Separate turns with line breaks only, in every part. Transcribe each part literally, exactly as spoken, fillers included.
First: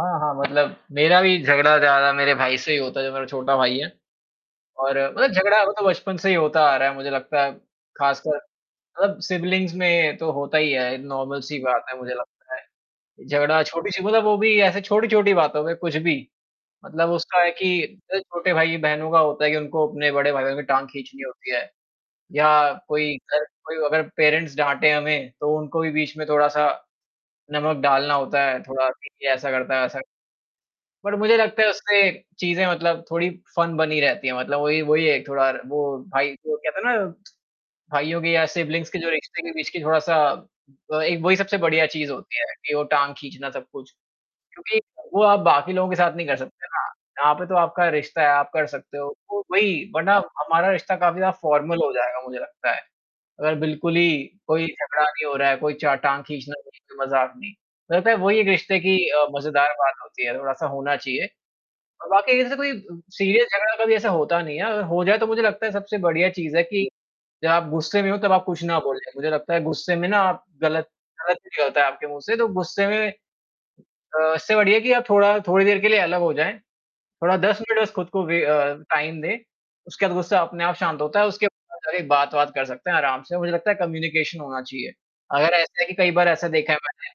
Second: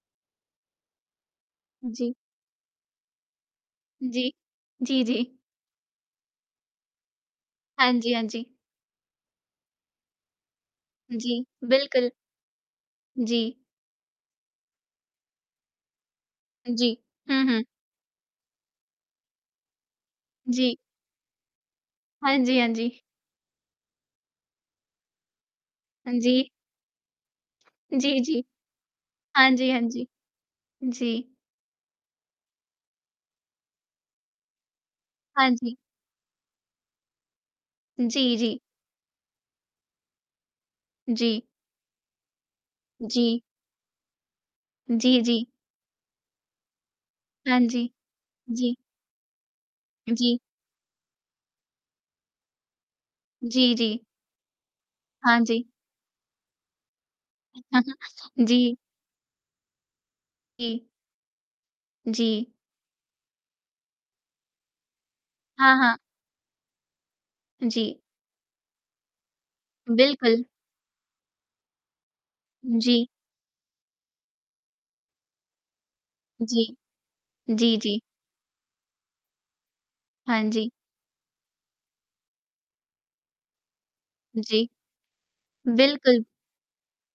हाँ, हाँ, मतलब मेरा भी झगड़ा ज़्यादा
जी।
मेरे भाई से ही होता है जो मेरा छोटा भाई है,
जी,
और
जी,
मतलब
जी।
झगड़ा वो तो बचपन से ही होता आ रहा है मुझे लगता है
हाँ, जी, हाँ,
ख़ासकर
जी।
मतलब सिब्लिंग्स में तो होता ही है नॉर्मल
जी,
सी बात है
बिल्कुल।
मुझे लगता है।
जी।
झगड़ा छोटी-सी मतलब वो भी ऐसे छोटी-छोटी बातों में कुछ भी
अ, जी।
मतलब उसका
हुँ,
है
हुँ।
कि अ, छोटे भाई-बहनों का होता है कि उनको अपने बड़े भाइयों की
जी।
टाँग खींचनी होती है
हाँ,
या
जी, हाँ, जी।
कोई घर कोई अगर पेरेंट्स डाँटें हमें तो उनको भी
हाँ,
बीच में
जी।
थोड़ा-सा नमक डालना
जी,
होता
जी।
है थोड़ा कि ये
हाँ,
ऐसा
जी,
करता
हाँ,
है ऐसा
जी।
बट
जी।
मुझे लगता है उससे चीज़ें मतलब थोड़ी फ़न बनी रहती हैं मतलब वही-वही है
हाँ,
थोड़ा
जी।
वो भाई को कहते ना भाइयों के
जी,
या
जी।
सिब्लिंग्स के जो रिश्ते के बीच की थोड़ा-सा अ, एक वही
जी।
सबसे बढ़िया चीज़ होती है कि वो टाँग
जी।
खींचना सब कुछ। क्योंकि
जी,
वो आप
जी।
बाकी लोगों के साथ नहीं कर सकते हो ना यहाँ पे तो
हाँ जी,
आपका रिश्ता है आप कर
जी।
सकते हो वो वही वरना
जी।
हमारा रिश्ता काफ़ी ज़्यादा फ़ॉर्मल हो जाएगा मुझे लगता है, अगर
जी,
बिल्कुल
जी।
ही कोई झगड़ा नहीं हो
हाँ,
रहा है,
जी।
कोई च टाँग खींचना वो ही तो मज़ाक में मुझे लगता वही एक
जी।
रिश्ते की अ, मज़ेदार बात होती है थोड़ा-सा
जी।
होना चाहिए। और वाक़ई
जी।
ऐसे कोई सीरियस झगड़ा कभी ऐसा होता नहीं है अगर हो जाए तो मुझे लगता है
हाँ, हाँ।
सबसे बढ़िया चीज़ है कि जब
उ,
आप
जी।
गुस्से में हो तब आप कुछ ना बोलें मुझे लगता है गुस्से में ना आप
बिल्कुल।
ग़लत ग़लत निकलता है आपके मुँह से तो
उ,
गुस्से में
जी।
अ, इससे बढ़िया कि आप थोड़ा थोड़ी देर के लिए अलग हो जाएँ।
जी,
थोड़ा दस
जी,
मिनट बस
जी।
ख़ुद को वे अ, टाइम दें उसके बाद गुस्सा
हाँ,
अपने
जी।
आप शांत होता है उसके बाद जाके बात-वात कर सकते हैं आराम से मुझे लगता है कम्युनिकेशन होना
जी,
चाहिए। अगर ऐसा है कि कई
बिल्कुल।
बार ऐसा देखा है मैंने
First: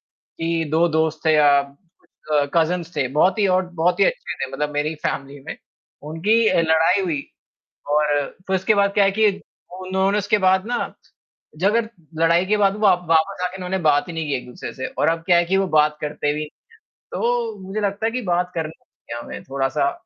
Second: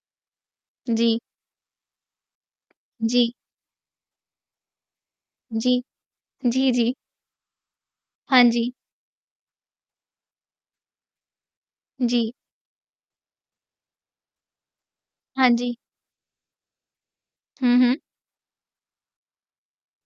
कि दो
जी।
दोस्त थे या अ, कज़िन्स थे
जी।
बहुत ही और बहुत ही अच्छे थे मतलब मेरी फ़ैमिली में
जी।
उनकी अ,
जी, जी।
लड़ाई हुई और
हाँ,
फ़िर
जी।
उसके बाद क्या है कि उन्होंने उसके बाद ना झगड़
जी।
लड़ाई के बाद व वापस आके इन्होंने बात ही नहीं की एक-दूसरे से और अब क्या है
हाँ,
कि वो
जी।
बात करते भी तो
हुँ,
मुझे
हुँ।
लगता है कि बात करना चाहिए उन्हे थोड़ा-सा